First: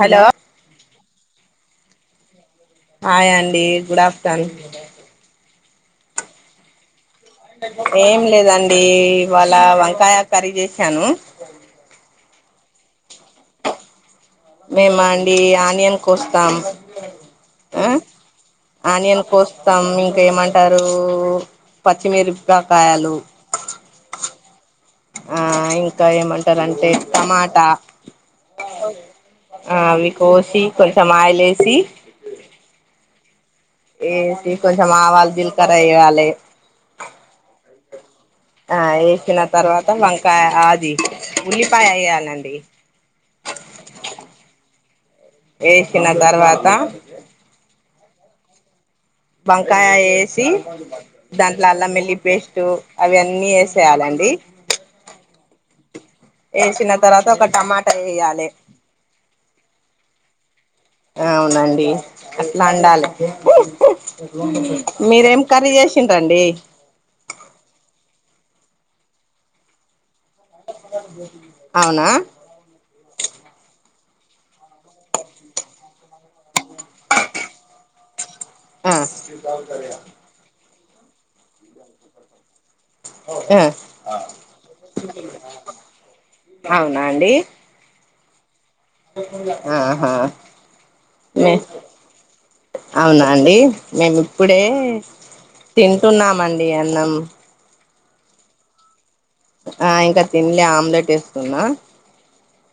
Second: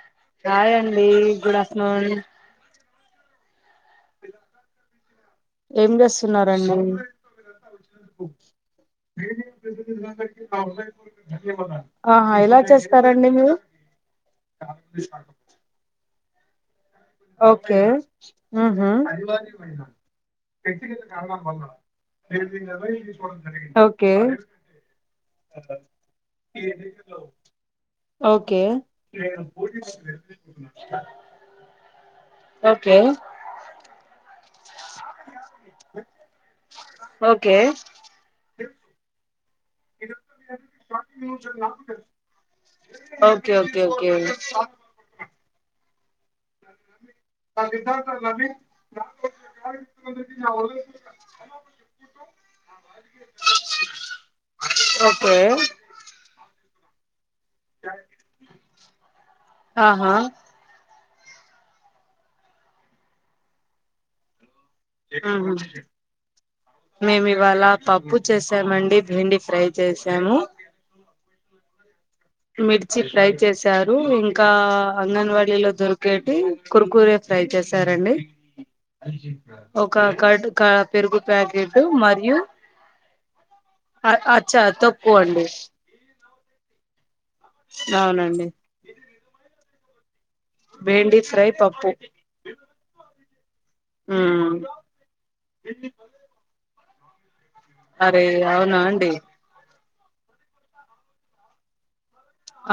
hello hi అండి good afternoon hi అండి good afternoon ఏం జేస్తున్నారండి ఏం లేదండి ఇవాళ వంకాయ కర్రీ చేసాను ఆ ఎలా చేస్తారండి మీరు మేమ అండి ఆనియన్ కోస్తాం ఓకే ఆ ఉమ్ ఆనియన్ కోస్తాం ఇంకా ఏమంటారు హు పచ్చిమిరపకాయలు ఓకే ఆ ఇంకా ఏమంటారంటే టమాటా ఓకే ఆ అవి కోసి కొంచెం ఆయల్‌ ఏసి ఓకే ఏసి కొంచెం ఆవాల్‌ జీలకర్ర ఎయ్యాలే ఓకే ఆ యేసిన తర్వాత వంకాయ ఆది ఉల్లిపాయ యేయాలండి ఓకే ఓకే ఓకే ఓకే ఏసిన తర్వాత ప్రతి సంవత్సరమా అండి వంకాయ ఏసి దాంట్ల అల్లం వెళ్లి పేస్ట్ అవి అన్నీ యేసేయాలండి ఓకే ఏసిన తర్వాత ఒక టమాటా ఎయ్యాలే ఆహా అవునండి అట్ల అండాలి మీరేమ్ ఊహు కర్రీ చేసిన్రండి మేము ఇవాళ పప్పు చేసానండి బెండి ఫ్రై చేసాము అవ్నా మిర్చి ప్రై చేశారు ఇంకా అంగన్వాడీలో దొరికేటి కురుకురే ఫ్రై చేశారా అండి ఆ ఒక కర్డ్ క పెరుగు ప్యాకెట్ మరియు ఆ అ అచ్చ తొక్కు అండి అవునా అండి అవునండి ఆహా భేండి ఫ్రై పప్పు అవునాండి మేము ఉమ్ ఇప్పుడే తింటున్నామండి అన్నం అరే అవున అండి ఆ ఇంక తిన్లే ఆమ్లెట్ ఎస్తున్నా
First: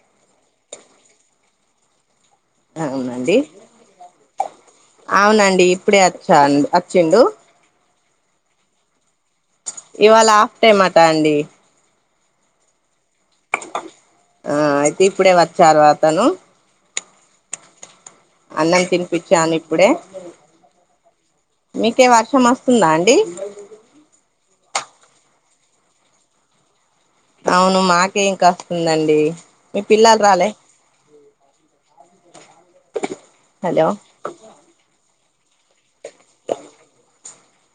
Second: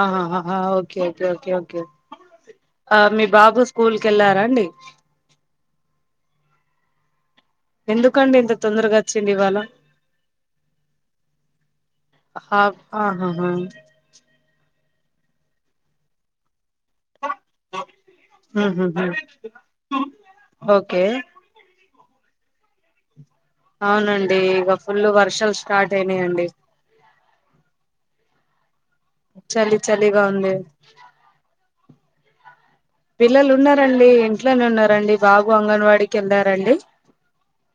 ఆహా ఆ ఓకే ఓకే ఓకే ఓకే ఆ మీ అవునండి బాబు స్ స్కూల్కి వెళ్లారా అండి అవునండి ఇప్పుడే వచ్చా అచ్చిండు ఎందుకండి ఇంత తొందరగా అ చ్చిండు ఇవాళ ఇవాళ హాఫ్ టైమ్ అట అండి హాఫ్ ఆహహ ఆ అయితే ఇప్పుడే వచ్చారు అతను అన్నం ఉహుహు తినిపిచ్చాను ఇప్పుడే ఓకే మీకే వర్షం వస్తుందా అండి అవునండి ఇగ ఫుల్ వర్షాలు స్టార్ట్ అయినాయండి అవును మాకేం కాస్తుందండి చలి మీ పిల్లలు చలిగా రాలే ఉంది పిల్లలు హలో ఉన్నారండి ఇంట్లోనే ఉన్నారండి బాబు అంగన్వాడికి వెళ్ళారాండి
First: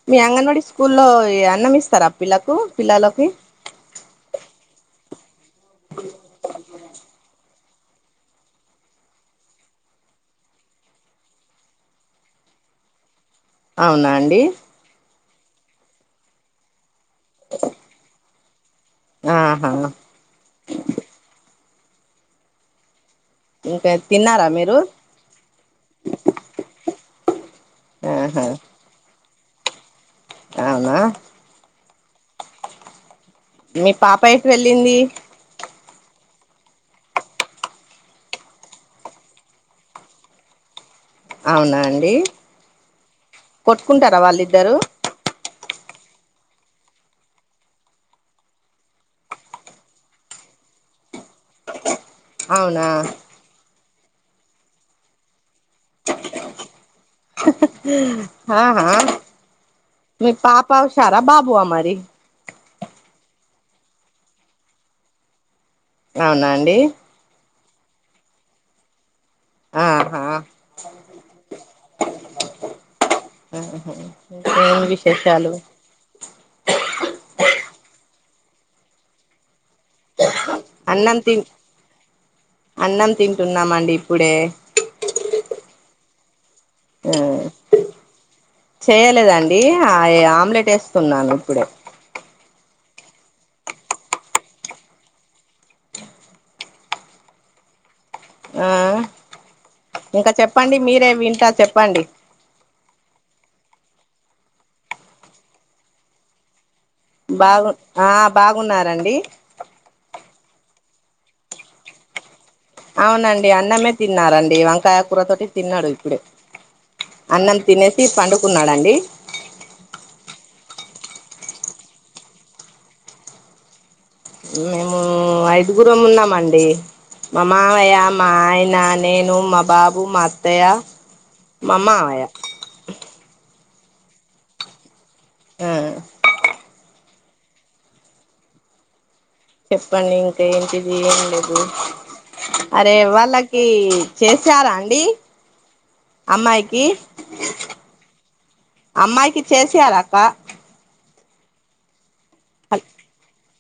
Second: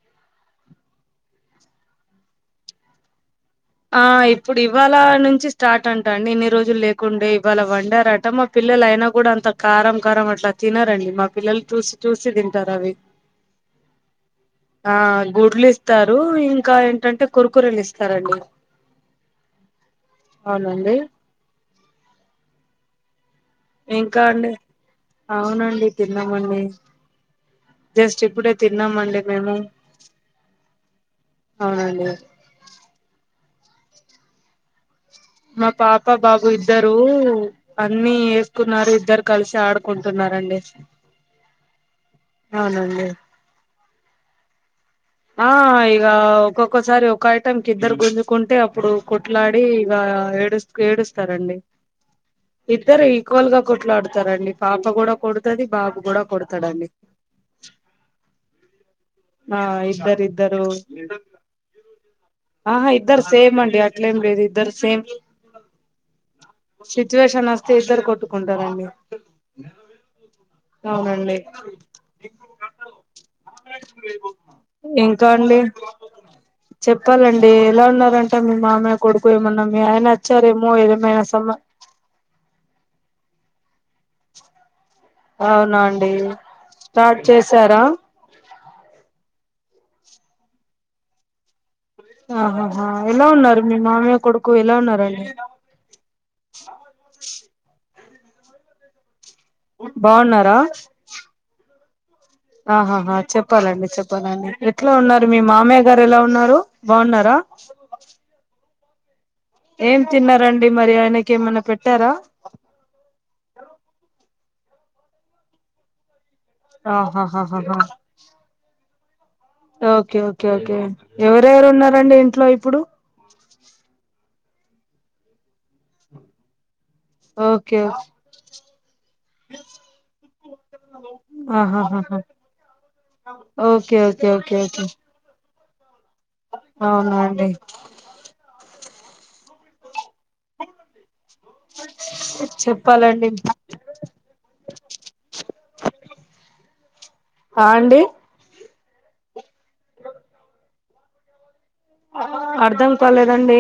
మీ అంగన్ వాడి స్కూల్లో అన్నం ఇస్తారా పిల్లకు పిల్లలకు ఆ ఇప్పుడు ఇవాళ నుంచి స్టార్ట్ అంటా అండి ఇన్ని రోజులు లేకుండే ఇవాళ వండారట మా పిల్లలు అయినా కూడా అంత కారం కారం అట్లా తినరండి మా పిల్లలు చూస్ చూసి తింటారు అవి అవునా అండి ఆ గుడ్లు ఇస్తారు ఇంకా ఏంటంటే కురుకురేలు ఇస్తారండి ఆహా అవునండి ఇంకా తిన్నారా అండి మీరు అవునండి తిన్నామండి జస్ట్ ఆహా ఇప్పుడే తి న్నామండి మేము అవునా అవునండి మీ పాప ఎటువెళ్ళింది మా పాప బాబు ఇద్దరు అన్నీ ఏసుకున్నారు ఇద్దరు కలిసి ఆడుకుంటున్నారండి అవునా అండి అవునండి కొట్టుకుంటరా వాళ్ళిద్దరు ఆ ఇగ ఒక్కొక్కసారి ఒక ఐటెంకి ఇద్దరు గుంజుకుంటే అప్పుడు కొట్లాడి ఇగ ఏడుస్ ఏడుస్తారండి అవునా ఇద్దరు ఈక్వల్ గా కొట్లాడుతారండి పాప కూడా కొడుతది బాబు కూడా కొడతాడండి హా హా ఆ ఇద్దరు మీ ఇద్దరు పాపా ఉషారా బాబు ఆ మరి ఆహా ఇద్దరు సేమ్ అండి అట్లేం లేదు ఇద్దరు సేమ్ అవునా అండి సిచువేషన్ వస్తే ఇద్దరు కొట్టుకుంటారండి ఆహా అవునండి ఇంకేం ఇంకా విశేషాలు అండి చెప్పాలండి ఎలా ఉన్నారంటే మీ మామయ్య కొడుకు ఏమన్నా మీ ఆయన వచ్చారేమో అన్నం ఏమైనా తిన్ సమా అన్నం తింటున్నామండి ఇప్పుడే అవునాండి స్టార్ట్ చేశారా చేయలేదాండి ఆమ్లెట్ వేస్తున్నాను ఇప్పుడే ఆహాహా ఎలా ఉన్నారు మీ మామయ్య కొడుకు ఎలా ఉన్నారండి ఆ ఇంకా బాగున్నారా చెప్పండి మీరే వింటా చెప్పండి ఆహాహా చెప్పాలండి చెప్పాలండి ఎట్లా ఉన్నారు మీ మామయ్య గారు ఎలా ఉన్నారు బాగున్నారా బాగు ఆ బాగున్నారండి ఏం తిన్నారండి మరి ఆయనకి ఏమన్నా పెట్టారా అవునండి అన్నమే తిన్నారండి వంకాయ కూర తోటి తిన్నాడు ఇప్పుడే అన్నం ఆహాహాహాహా తినేసి పండుకున్నాడండి ఓకే ఓకే ఓకే ఎవరెవరు ఉన్నారండి ఇంట్లో ఇప్పుడు మేము ఐదుగురం ఉన్నామండి మా ఓకే మావయ్య ఓకే మాయనా నేేను మా బాబు మా అత్తయ్య మా ఆహా మామయ్య ఓకే ఓకే ఓకే ఓకే ఉమ్ అవునాండి చెప్పండి ఇంకా ఏంటిది ఏం లేదు అరే చెప్పాలండి వాళ్ళకి చేసారాండి అమ్మాయికి ఆ అండి అమ్మాయికి చేసార అక్క అర్ధం కాలేదండి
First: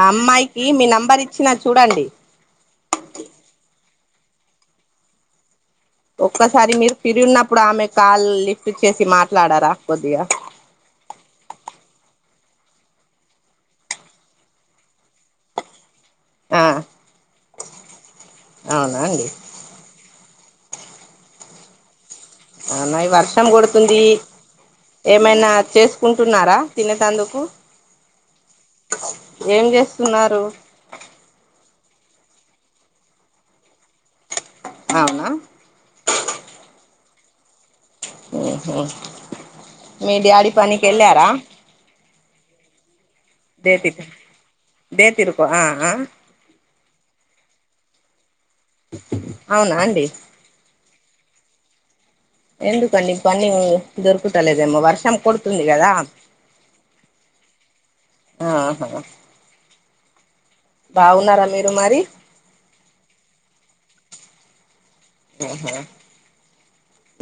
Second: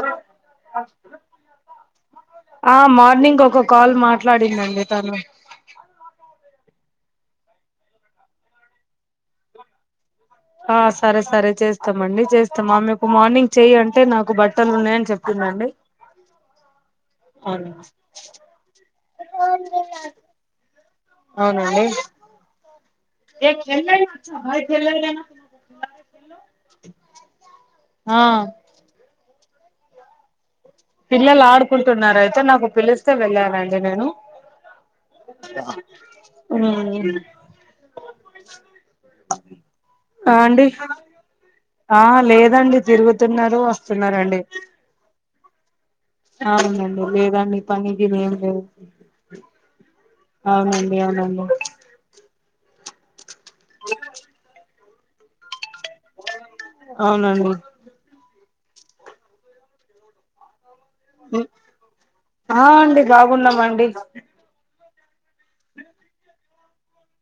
ఆ అమ్మాయికి మీ నెంబర్ ఇచ్చినా చూడండి ఆ మార్నింగ్ ఒక కాల్ మాట్లాడిందండి తను ఒక్కసారి మీరు ఫిరి ఉన్నప్పుడు ఆమె కాల్ లిఫ్ట్ చేసి మాట్లాడరా కోద్దిగా ఆ సరే సరే చేస్తామండి చేస్తాం ఆమెకు మార్నింగ్ చెయ్యు అంటే నాకు బట్టలు ఉన్నాయని చెపీదండి ఆ అవును అవునా అండి అవునాండి ఆ నైవన్ వర్షం కొడుతుంది ఏమైనా చేసుకుంటున్నారా తినేటందుకు ఆ ఏం చేస్తున్నారు పిల్లలు ఆడుకుంటున్నారు అయితే నాకు పిలిస్తే వెళ్ళానుండి నేను అవునా ఉ మీ ఆ డ్యాడి అండి పనికి వెళ్ళారా ఆ లేదండి తిరుగుతున్నారు దేతి వస్తున్నరండి ఆ ఆ అవునండి లేదండి పని గీని ఏం లేదు అవునాండి అవునండి అవునండి ఎందుకండి పని దొరుకుతలేదేమో వర్షం కోడుతుంది గదా అవునండి ఆ ఆహ హ బావున్నారా మీరు మరి ఆ అండి బాగున్నామండి ఆహా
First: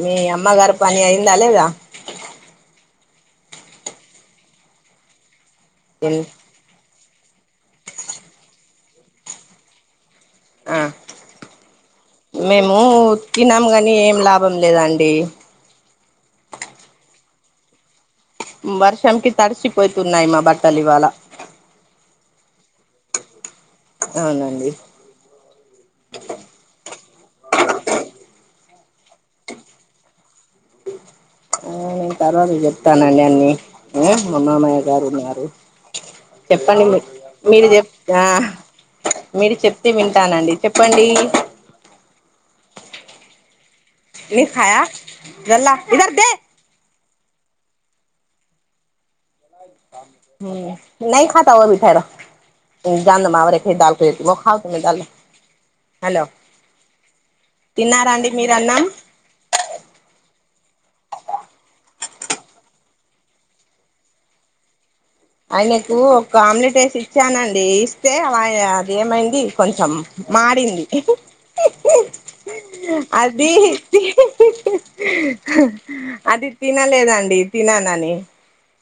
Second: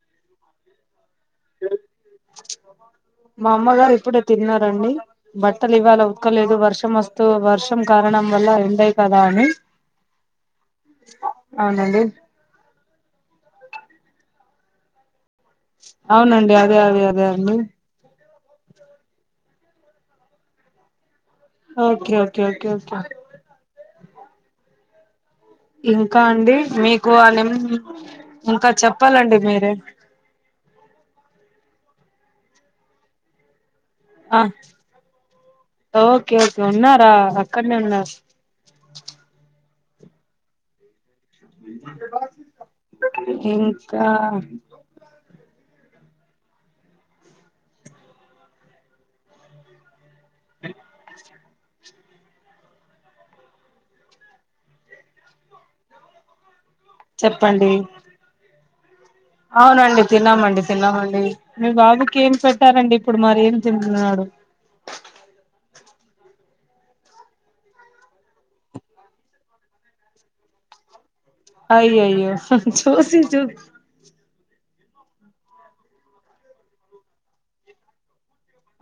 మీ అమ్మగారు పని అయిందా లేేద మా అమ్మగారు ఇప్పుడే తిన్నారండి బట్టలు ఇవ్వాల ఉతకలేదు వర్షం వస్ తో వర్షం కారణంవల్ల ఎండేయి కదా అని ఆ అవునండి మేము ఉతికినం కానీ ఏం లాభం లేదండి అవునండి అదే అదే అదే అండి వర్షం కి తడిసిపోతున్నాయి మా బట్టలు ఇవాళ ఓకే ఓకే ఓకే ఓకే అవునండి ఇంకా అండి మీకు ఆ నేమ్ ఇంకా చెప్పాలండి మీరే ఉ నేను తర్వాతకీ చెప్తానండి అన్ని మా ఆ మామయ్య గారున్నారు ఓకే ఓకే చెప్పండి మీర్ ఉన్నారా మీరు అక్కడనే చెప్ ఉన్నారు ఆ మీరు చెప్తే వింటానండి చెప్పండి ఉమ్ ఇడ్లీ ఖాయ గల్ల ఈధర్దే నాయిఖాతా ఓ బీ టైరో [unintelligible] హలో చెప్పండి తిన్నారాండి మీరు అన్నం అవునండి తిన్నామండి తిన్నామండి మీ బాబుకి ఏం పెట్టారండి ఇప్పుడు మరి ఏం తింటున్నాడు ఆయనకు ఒక ఆమ్లెట్ వేసి ఇచ్చానండి ఇస్తే అది ఏమైంది కొంచెం మాడింది ఇహ్ అయ్యో అయ్యో చూసి చూ అది తినలేదండి తిననని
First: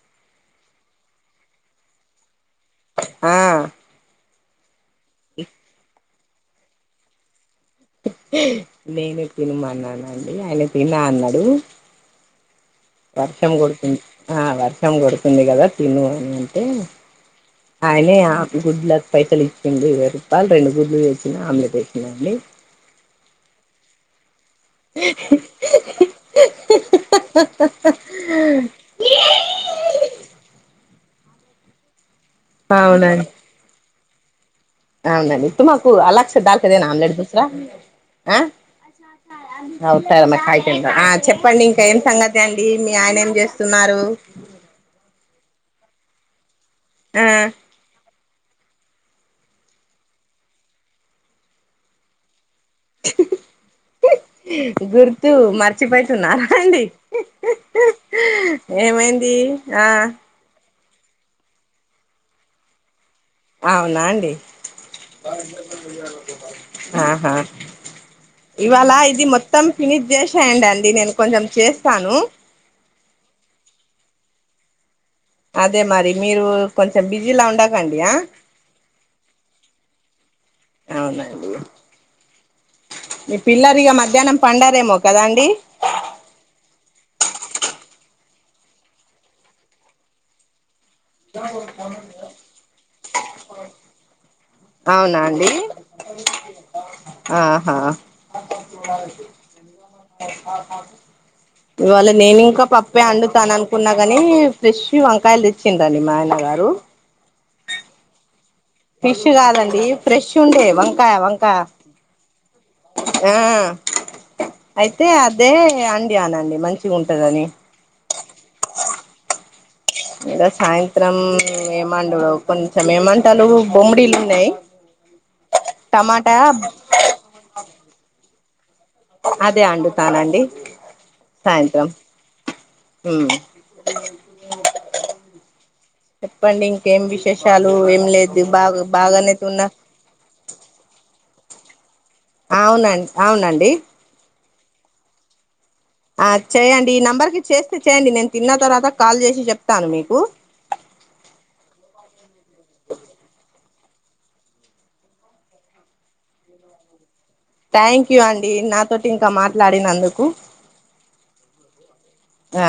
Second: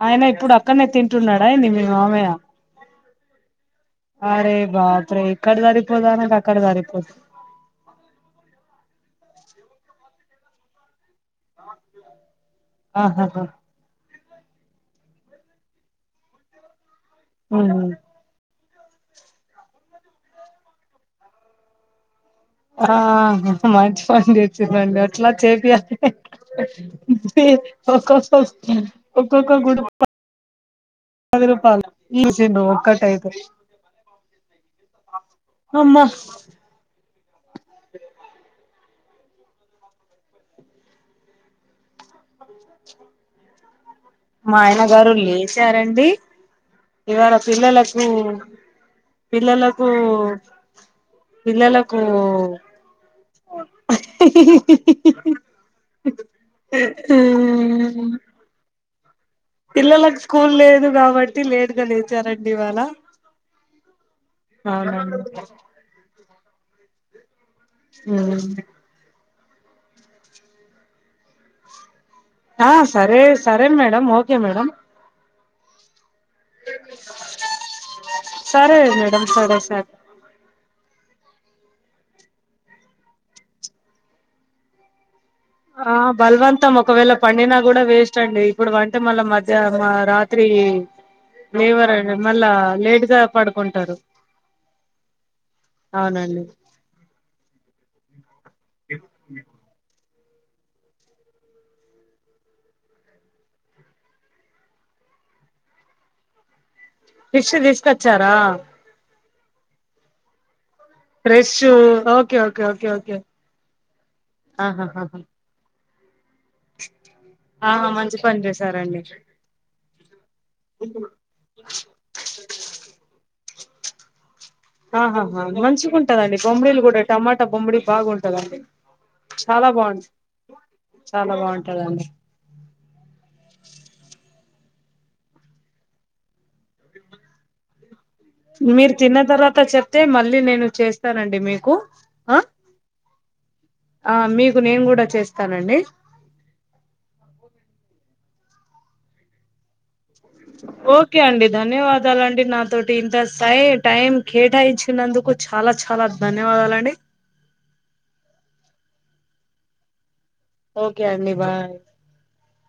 ఆయన ఇప్పుడు అక్కడనే తింటున్నాడా ఏంది మీ మామయ్య ఆ అ రే బాప్రే ఇక్కడ దరిపోదా అనక అక్కడ దరిపోదు నేనే తినుమన్నానండి ఆయన తినా అన్నాడు ఆహాహా వర్షం కొడుతుంది ఆ వర్షం కొడుతుంది కదా తిను అని అంటే ఉమ్ ఆయనే ఆ గుడ్లకు పైసలు ఇచ్చిండు ఇరవయ్ రూపాల్ రెండు గుడ్లు తెచ్చినా ఆమ్లెట్ వేసినాండి ఆ మంచి పని జే సిన్రండి అట్లా చేపియాలి ఒక్కక్క ఒక్కొక్క గూడు పది రూపాల్ ఈ అవునండి ఒక్కటైతే అవునండి తుమకు అమ్మా అలాగ్ సే దాల్కదేనా ఆమ్లేడ్ దుసరా ఆ చెప్పండి ఇంక ఏం సంగతి అండి మీ ఆయన ఏం చేస్ స్తున్నారు మా ఆయన గారు లేచారండి ఆ ఇవాళ పిల్లలకు పిల్లలకూ పిల్లలకూ గుర్తు మర్చిపోయితున్నారా అండి ఉహు ఏమైంది ఆ పిల్లలకు స్కూల్ లేదు కాబట్టి లేట్గా లేచారండి ఇవాళ ఆవునాండి ఆహా ఉమ్ ఇవాళ ఇది మొత్తం ఫినిష్ చేసేయండి అంది నేను కొంచెం చేస్తాను ఆ సరే సరే మేడమ్ ఓకే మేడమ్ అదే మరి మీరు కొంచెం బిజీలా ఉండకండి ఆ సరే మేడం సరే సరే అవునండి మీ పిల్లరిగ మధ్యానం పండరేమో కదండి ఆ బలవంతం ఒకవేళ పండినా కూడా వేస్ట్ అండి ఇప్పుడు పంటే మళ్ళ మజ్జ మా రా త్రి లేవరండి మళ్ళా లేట్ గా పడుకుంటారు అవునా అండి అవునండి ఆహా [inaudible] ఉ ఇవాళ నేను ఇంకా పప్పే అండుతాను అనుకున్నా గానీ ఫిష్ వంకాయలు తెచ్చిండండి మా ఆయన గారు ఫిష్ తీసుకొచ్చారా ఫిష్ కాదండి ఫ్రెష్ ఉండే వం కాయ ఫ్రెష్ వంకాయ ఓకే ఓకే ఓకే ఓకే ఆ ఆహాహా అయితే అ దే అండియానండి మంచిగుంటదని ఆహా మంచి పని చేసారండి ఇంకా సాయంత్రం ఏమండు కొంచెం ఏమంటాలు బొమ్మడీలు ఉన్నాయి ఆహాహా టమాటా మంచిగుంటదండి బొమ్డీలు కూడా టమాటా బొమ్మిడి బాగుంటదండి అదే చాలా బాగుంటది అండుతానండి చాలా సాయంత్రం బాగుంటదండి ఉమ్ చెప్పండి ఇంకేం విశేషాలు ఏం లేదు బాగు బాగానేతున్నా తే మళ్ళీ నేను చేస్తానండి మీకు ఆ ఆవునం అవునండి ఆ మీకు నేను కూడా చేస్తానండి ఆ చేయండి ఈ నెంబర్ కి చేస్తే చేయండి నేను తిన్న తరువాత కాల్ చేసి చెప్తాను మీకు ఓకే అండి ధన్యవాదాలండి నాతోటి ఇంత సై టైం కేటాయించినందుకు చాలా చాలా ధన్యవాదాలండి ట్యాంక్యూ అండి నాతోటి ఇంకా మాట్లాడినందుకు ఓకే అండి బాయ్ ఆ